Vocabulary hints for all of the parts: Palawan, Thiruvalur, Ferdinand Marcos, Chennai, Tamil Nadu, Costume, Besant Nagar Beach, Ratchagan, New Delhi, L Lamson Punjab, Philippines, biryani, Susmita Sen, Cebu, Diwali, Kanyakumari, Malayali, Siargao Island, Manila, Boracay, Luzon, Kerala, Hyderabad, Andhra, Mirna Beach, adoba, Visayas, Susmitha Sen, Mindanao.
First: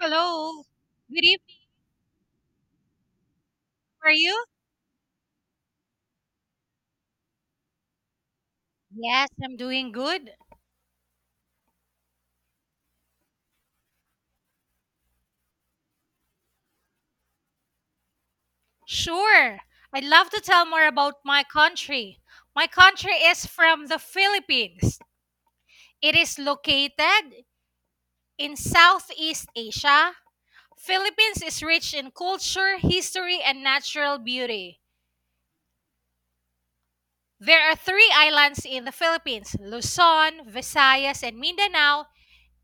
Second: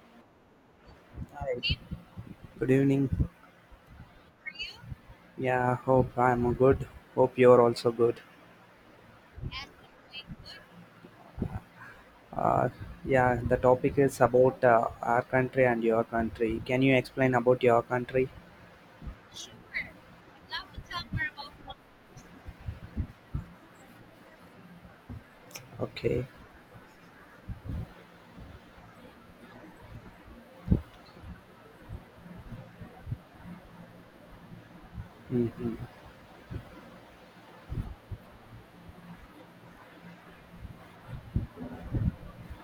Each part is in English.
Hello. Good evening. Hi, good evening. How are you? Yeah, hope I'm good. Hope you're also good. Yes, I'm doing good. Uh, yeah, the topic is about our country and your country. Can you explain about your country? Sure. I'd love to tell more about my country. My country is from the Philippines. It Okay. is located in Southeast Asia. Philippines is rich in culture, history, and natural beauty. Mm-hmm. There are three islands in the Philippines, Luzon, Visayas, and Mindanao,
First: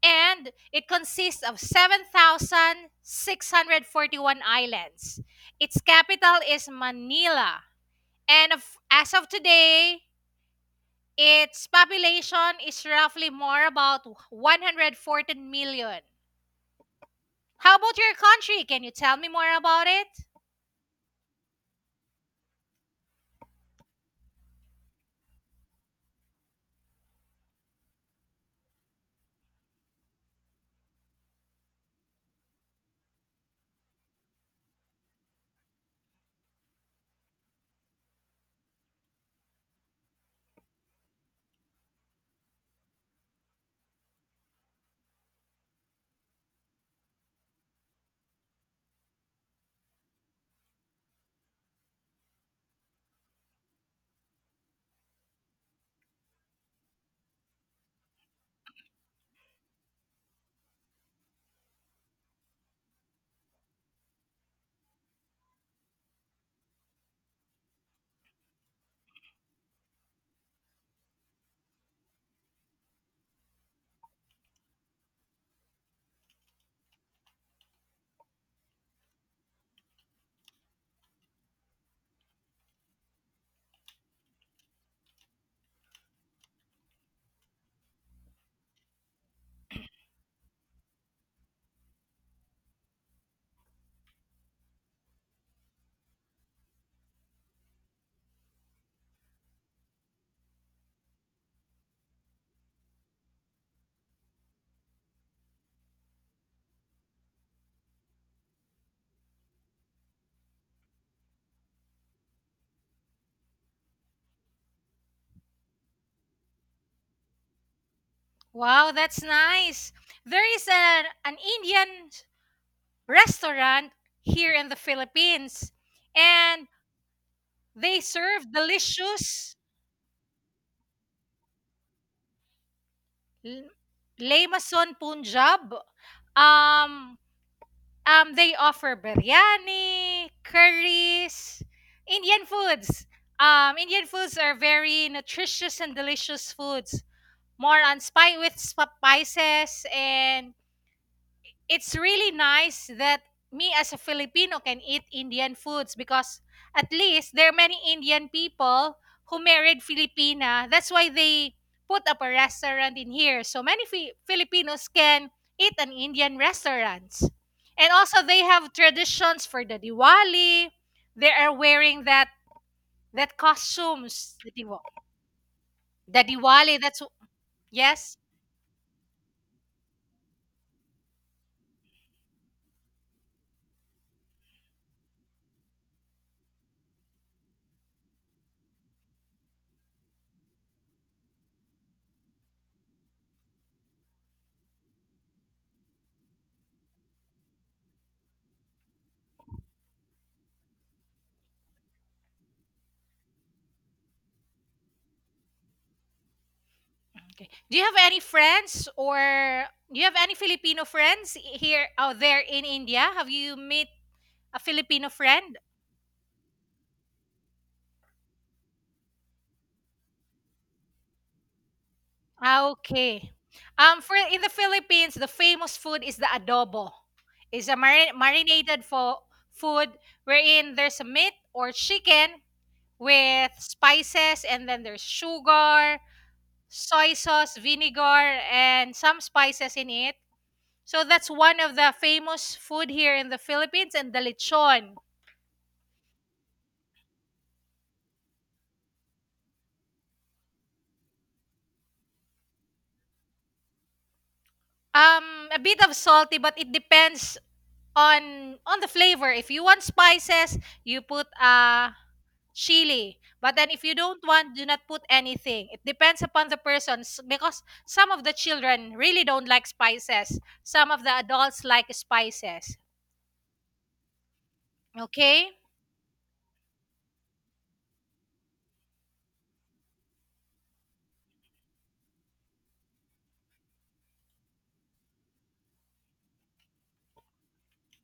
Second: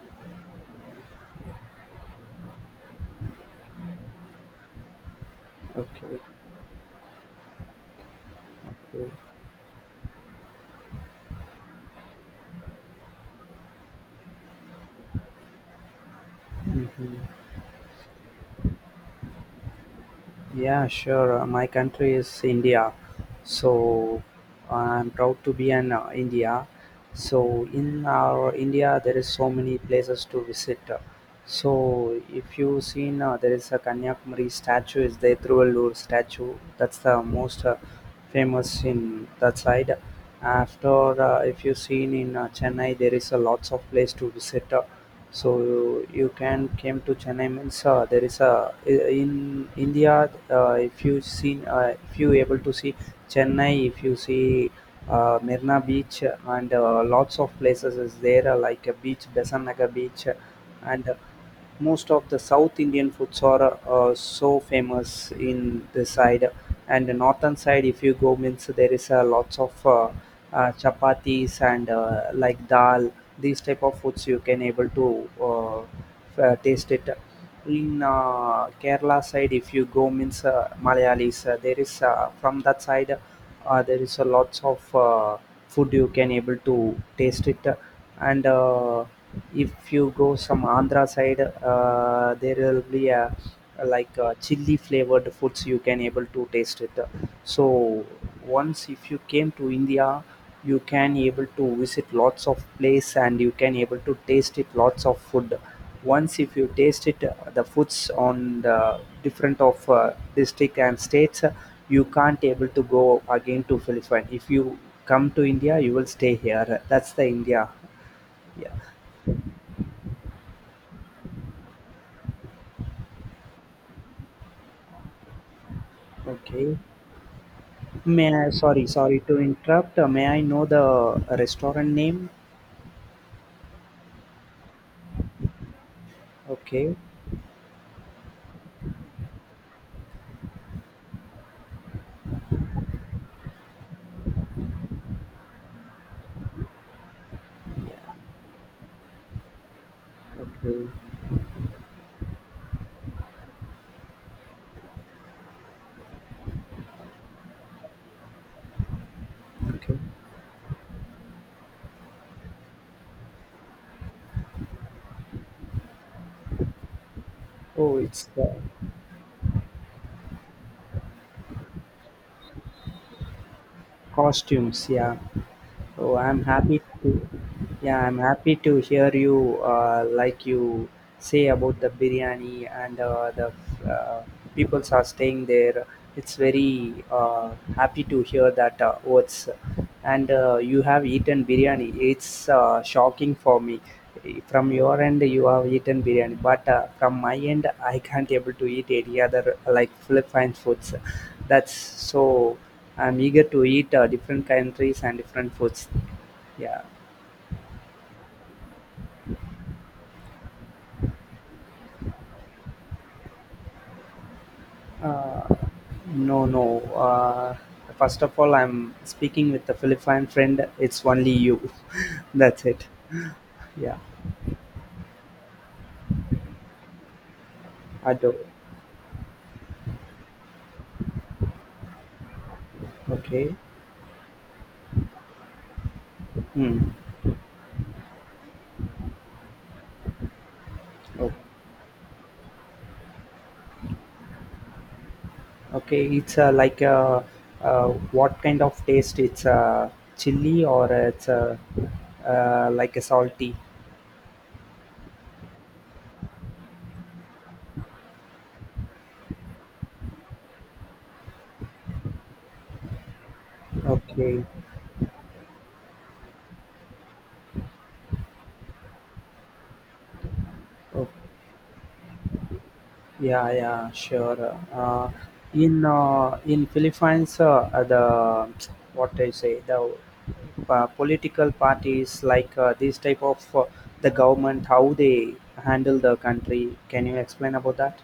and it consists of 7,641 islands. Its Okay. capital is Manila. And of, as of today, its population is roughly more about 114 million. Mm-hmm. How about your country? Can you tell me more about it? Yeah, sure. My country is India, so I'm proud to be in India. So in our India, there is so many places to visit. So if you seen, there is a Kanyakumari statue. Is the Thiruvalur statue? That's the most famous in that side. After, if you seen in Chennai, there is a lots of place to visit so you can came to chennai means there is a in india if you seen if you able to see chennai if you see Mirna Beach and lots of places is there like a beach, Besant Nagar Beach, and most of the South Indian foods are so famous in this side and the northern side. If you go, means there is lots of chapatis and like dal. These type of foods you can able to taste it. In Kerala side, if you go, means Malayalis, there is from that side there is a lots of food you can able to taste it and if you go some andhra side there will be a like chili flavored foods you can able to taste it so once if you came to india you can able to visit lots of place and you can able to taste it lots of food once if you taste it, the foods on the different of district and states, you can't able to go again to Philippines. If you come to India, you will stay here. That's the India. Yeah. Wow, that's nice. There is an Indian restaurant here in the Philippines, and Okay. they May I, serve sorry, sorry to delicious interrupt. May I know the restaurant name? L Lamson Punjab. Okay. um, they offer biryani, curries, Indian foods. Indian foods are very nutritious and delicious foods, more on Yeah. spi with spices, and Okay. it's really nice that me as a Filipino can eat Indian foods because at least there are many Indian people who married Okay. Filipina. That's why they put up a restaurant in here. So many Filipinos can eat an Indian restaurant. And Oh, also it's they the have traditions for the Diwali. They are wearing that costumes, the, Diwa- costumes, yeah. Oh, the I'm Diwali. happy That's, to, yeah, yes. I'm happy to hear you, like you say about the biryani and the uh, peoples are staying there. It's very happy to hear that words. And you have eaten biryani. It's shocking for me. From your end, you have eaten biryani, but from my end, I can't able to eat any other like Philippine foods. That's so. I'm eager to eat different countries and different foods. Yeah. Okay. Do you have any friends, or do you have any Filipino friends here out there in India? Have you met a Filipino Uh, friend? no, no. First of all, I'm speaking with a Philippine friend. It's only you. That's it. Okay. Yeah. For in the Philippines, the famous food is the adobo. It's a I do. marinated fo food wherein there's a meat or chicken with Okay. spices, and then there's sugar, Hmm. soy sauce, vinegar, and some spices in it. So that's Oh, one of the famous food here in the Philippines, and the lechon. okay. It's like uh, what kind of taste? It's chili or it's like a salty. A bit of salty, but it depends on the flavor. If you want spices, you put chili. But then if you don't Okay. want, do not put anything. It depends upon the person, because some of the children really don't like spices. Some of the Okay. adults like spices. Yeah, yeah, sure. Uh, Okay? in uh, in Philippines, the what I say the political parties like this type of the government how they handle the country. Can you explain about that?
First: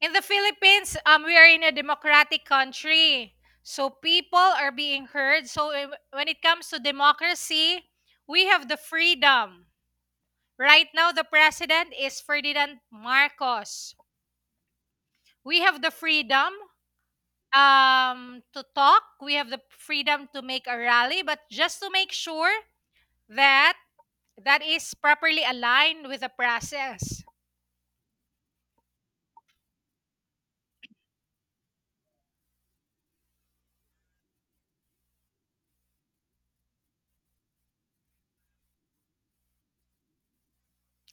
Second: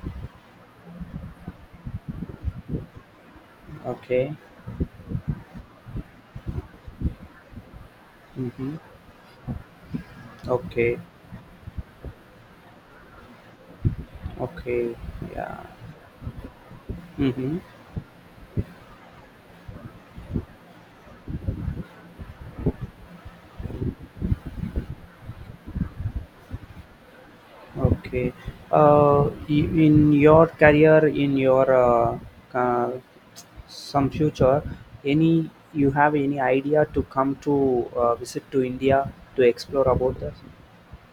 In the Philippines, we are in a democratic country. So Okay. people are being heard. So when it comes to democracy, we have Mm-hmm. the freedom. Right Okay. now, the president is Ferdinand Marcos. Okay. We Yeah. have the freedom Mm-hmm. To talk. We have the freedom to make a rally, but just to make sure that that is properly aligned with the process. Okay. In your career, in your uh, some future any you have any idea to come to visit to india to explore about this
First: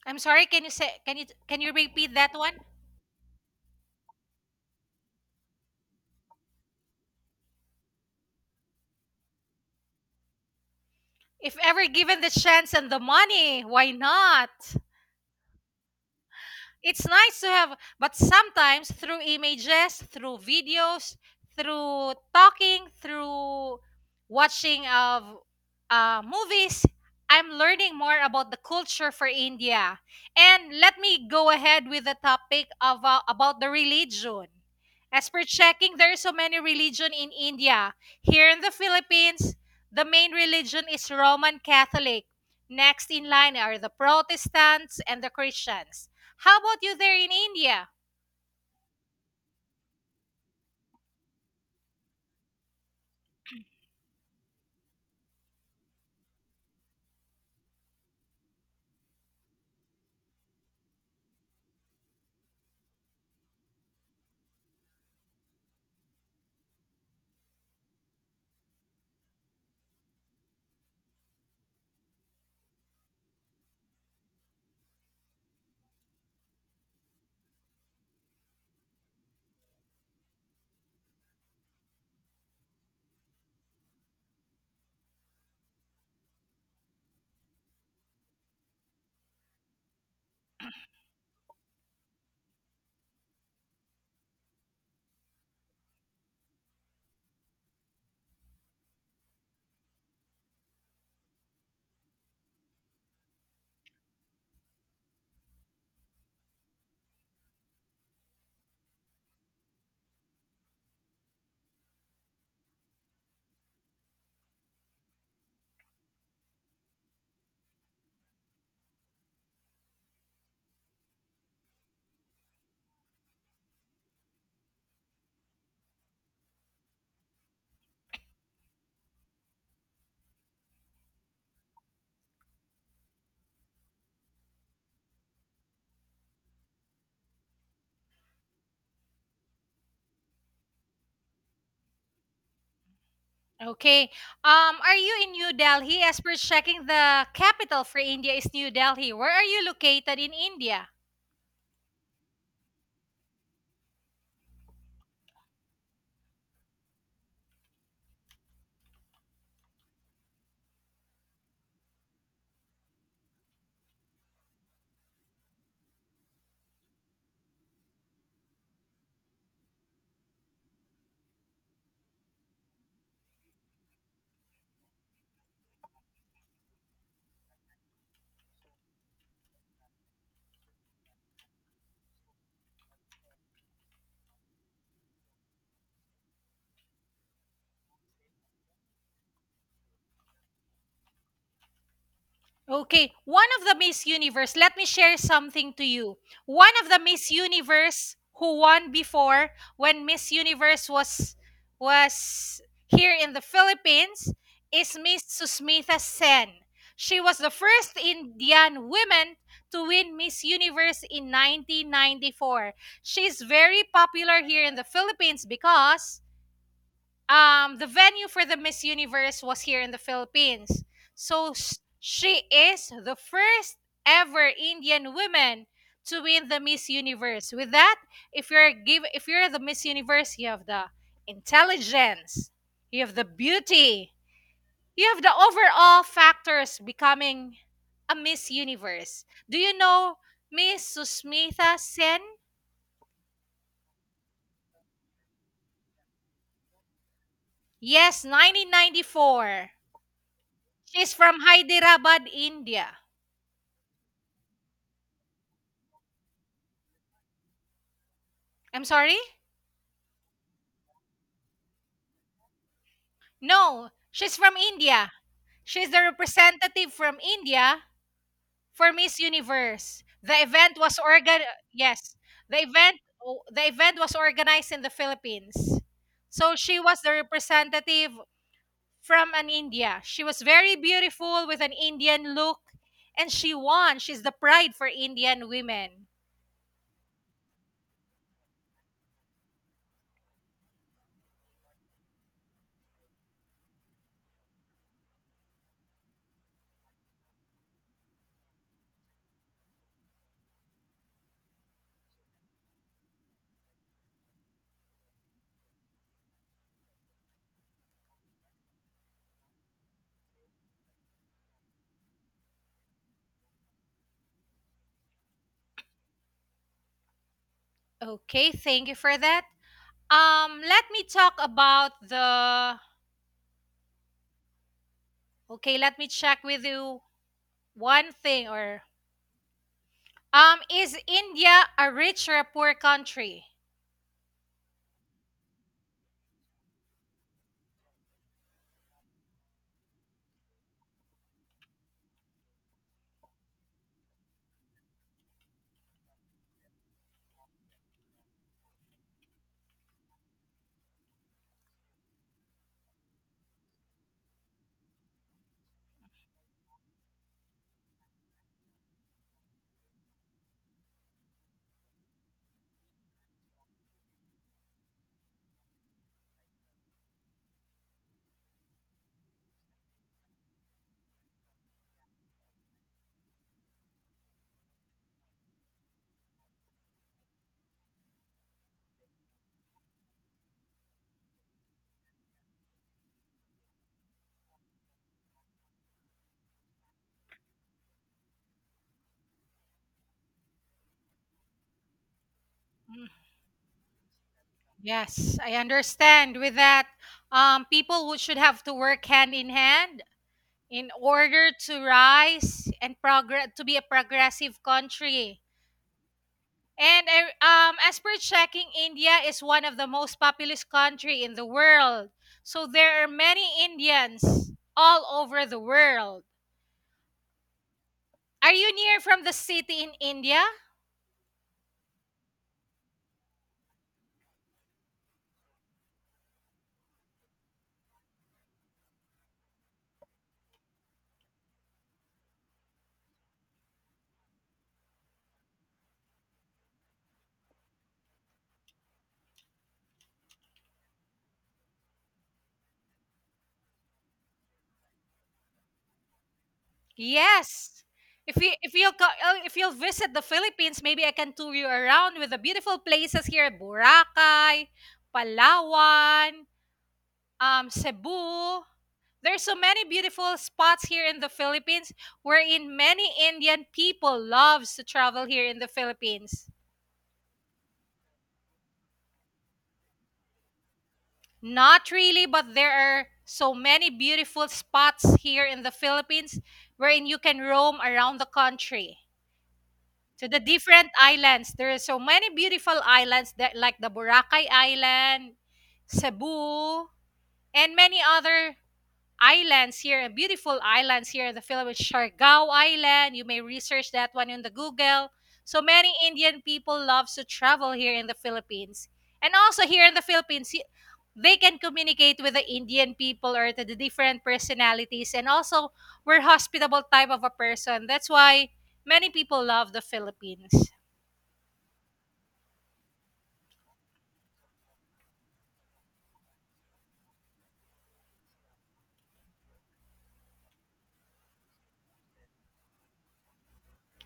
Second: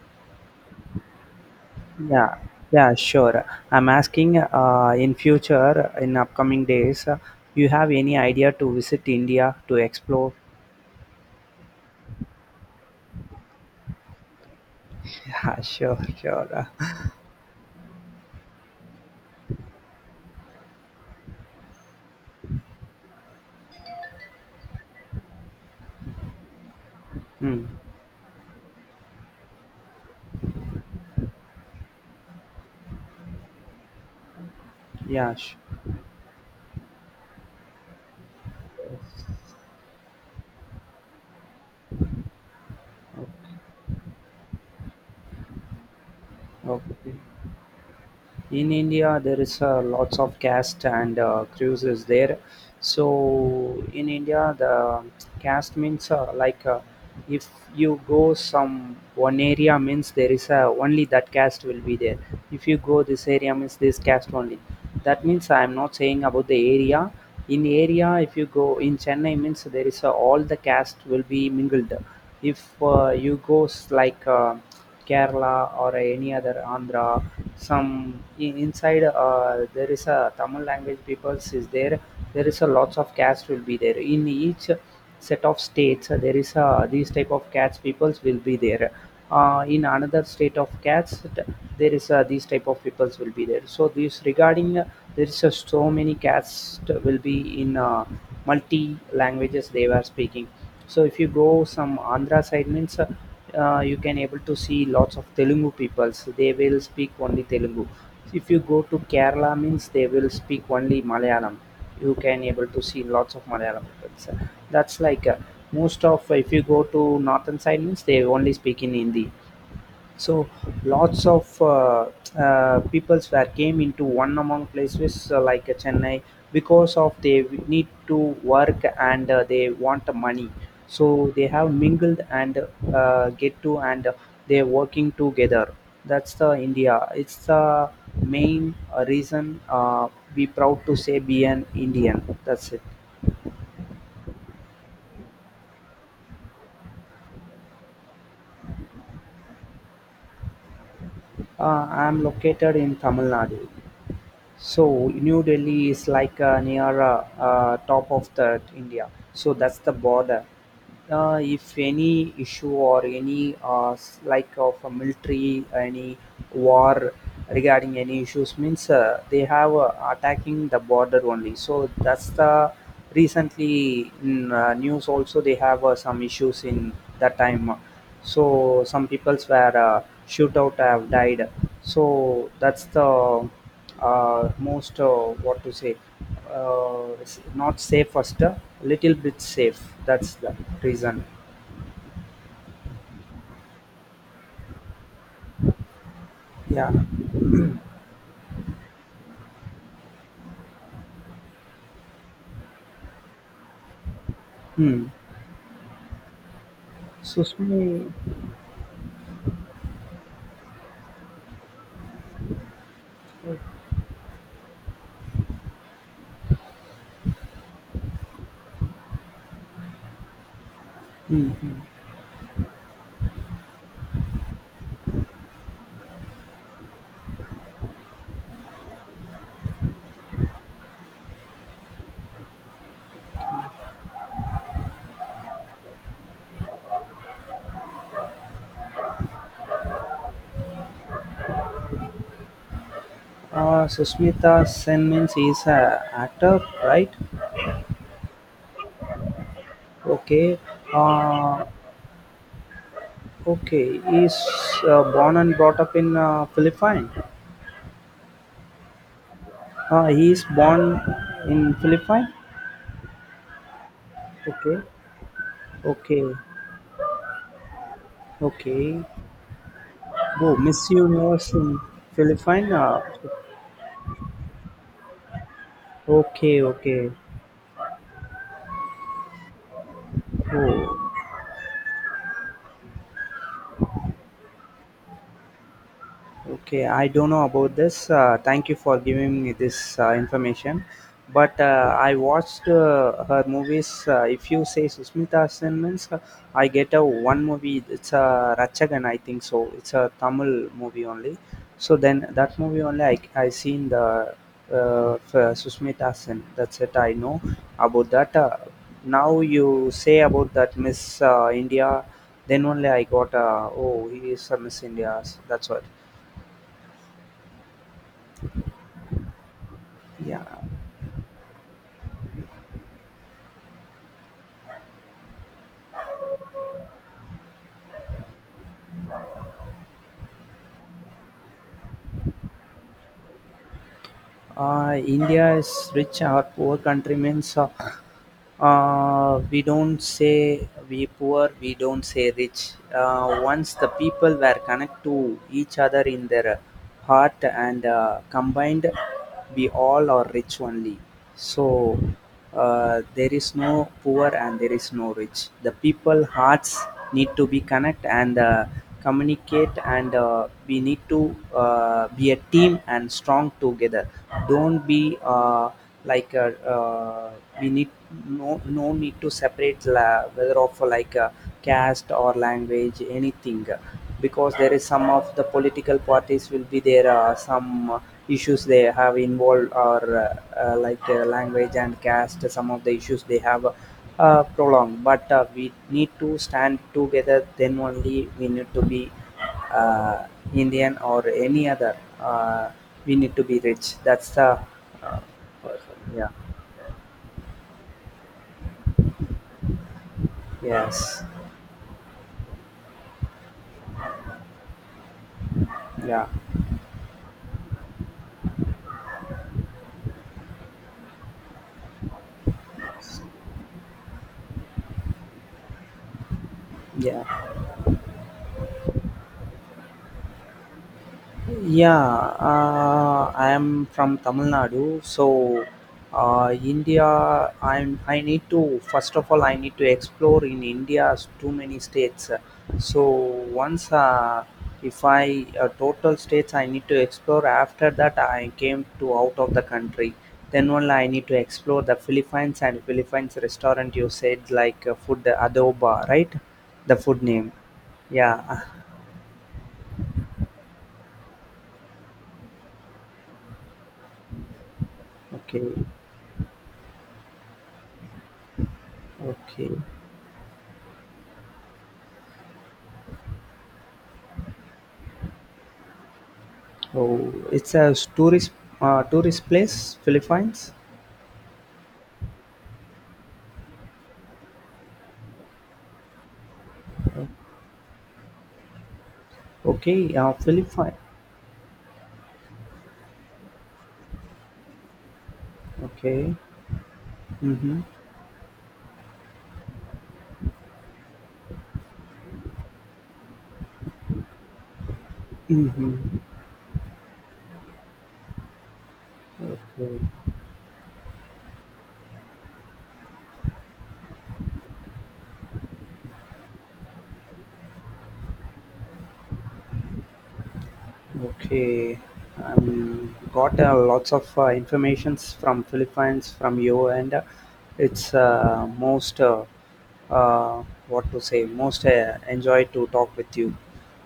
I'm sorry. Can you say? Can you repeat that yeah one? yeah sure I'm asking in future in upcoming days you have any idea to visit india to explore If ever given the chance and the money, why not? yeah sure sure. It's nice to have, but sometimes through images, through videos, through talking, through watching of movies, I'm Hmm. learning more about the culture for India. And let me go ahead with the topic of about the religion. As Yeah, per sure. checking, there are so many religion in India. Here in the Philippines, the main religion is Roman Catholic. Next in line are the Protestants and the Christians. How about you Okay, there in India? in India, there is lots of caste and cruises there. So in India, the caste means like if you go some one area means there is a, only that caste will be there. If you go this area means this caste only. That means I am not saying about the area. In area, if you go in Chennai means there is all the caste will be mingled. If you go like Kerala or any other Andhra. Some in, inside there is a Tamil language peoples is there. There is a lots of caste will be there in each set of states. There is a these type of caste peoples will be there. In another state of caste, there is a, these type of peoples will be there. So this regarding there is a, so many caste will be in multi languages they were speaking so if you go some Andhra side means you can able to see lots of Telugu people. So they will speak only Telugu. If you go to Kerala means they will speak only Malayalam. You can able to see lots of Malayalam people. So that's like most of if you go to northern side means they only speak in Hindi. So lots of peoples were came into one among places like Chennai because of they need to work and they want the money. So they have mingled and get to and they're working together. That's the India. It's the main reason be proud to say be an Indian. That's it. Okay. Are you in New Delhi? As per checking, the capital for India is New Delhi. Where are you located in India? I'm located in Tamil Nadu. So New Delhi is like near top of the India. So that's the border. If any issue or any like of a military any war regarding any issues means they have attacking the border only. So that's the recently in news also they have some issues in that time so some people's were shootout have died so that's the most what to say not safe first little bit safe that's the reason. Okay, one of the Miss Universe, let me share something to you. One of Yeah. the Miss Universe who won before, when Miss Universe was here in the Philippines, is Hmm. Miss Susmitha Sen. She was the Susmi, first Indian woman to win Miss Universe in 1994. She's very popular here in the Philippines because the venue for the Miss Universe was here in the Philippines. So hmm hmm. She is the first ever Indian woman to win the Miss Universe. With that, if you're the Miss Universe, you have the intelligence, you have the beauty, you have the overall factors becoming a Miss Universe. Do you know Miss Susmita Sen? Susmita Sen means he's a actor, right? Yes, 1994. Okay. She's from Uh, Hyderabad, India. Okay, he's born and brought up in Philippines. I'm sorry? He is born in Philippines. No, she's from Okay, India. She's the okay, representative from India for okay. Miss Universe. The Oh, event Miss was organ Universe in yes, the Philippines. event the event was organized in the Philippines. So Okay, she was okay. the representative from an India. She was very Oh, beautiful with an Indian look, and she won. She's the pride for Indian women. okay, I don't know about this. Thank you for giving me this information. But I watched her movies. If you say Susmita Sen means, I get a one movie. It's a Ratchagan, I think so. It's a Tamil movie only. So then that movie only I seen the for Susmita Sen. That's it. I know about that. Now you say about that Miss India. Then only I got oh he is a Miss India. That's what. Okay, thank you for that. Yeah, Let me talk about the— Okay, let me check with you one thing, or— Is India a rich or a poor country? India is rich. Our poor countrymen saw we don't say we poor we don't say rich once the people were connected to each other in their heart and combined we all are rich only so there is no poor and there is no rich the people hearts need to be connect and communicate and we need to be a team and strong together don't be like we need no no need to separate whether of like caste or language anything because there is some of the political parties will be there some issues they have involved or like language and caste some of the issues they have prolonged but we need to stand together then only we need to be uh, indian or any other Mm, we need to be rich that's the uh, yes, I person. Yeah. understand. With that, people should have to work hand in hand in Yes, order to rise and progress to be a progressive country. yeah, And I, as per checking, India is one of the most populous country in the world. So there are many Indians all over the world. yeah, Are you near from the city in India? yeah. I am from tamil nadu so india I need to first of all I need to explore in india's too many states so once if I total states I need to explore after that I came to out of the country then only I need to explore the philippines and philippines restaurant you said like food adoba right the food name. Yes. If Yeah. you if you'll co- if you'll visit the Philippines, maybe I can tour you around with the beautiful places here: Boracay, Okay. Palawan, Cebu. There's so Okay. many beautiful spots here in the Philippines, wherein many Indian people loves to travel here in the Philippines. Oh, it's a tourist tourist place, Philippines. Not really, but there are so many beautiful spots here in the Philippines, wherein you can roam around the country Okay. to the different Philippines. islands. There are so many beautiful islands that like the Boracay Island, Okay. Cebu, and Mhm. many other islands here, beautiful islands here in the Philippines, Siargao Island. You may research that one in the Google. So many Mhm. Indian people love to travel here in the Philippines. And also here in Okay. the Philippines, they can communicate with the Indian people or to the different personalities. And also, we're hospitable type of a person. That's why many people love the Philippines. Okay. Got lots of informations from Philippines from you, and it's most what to say most enjoy to talk with you.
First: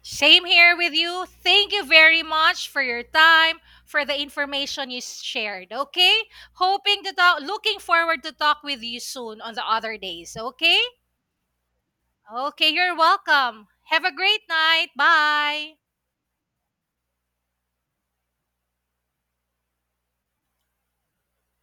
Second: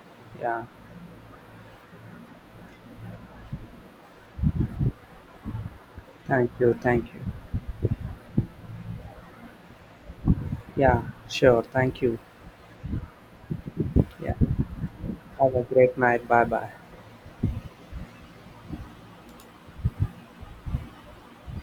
Same Yeah. here with you. Thank you very much for your time, for the information you shared. Okay? Thank you. Hoping Thank to you. talk, looking forward to talk with you soon on the other days. Okay? Yeah. Sure. Thank you. Okay, you're welcome. Have a Yeah. great night. Have a Bye. great night. Bye bye.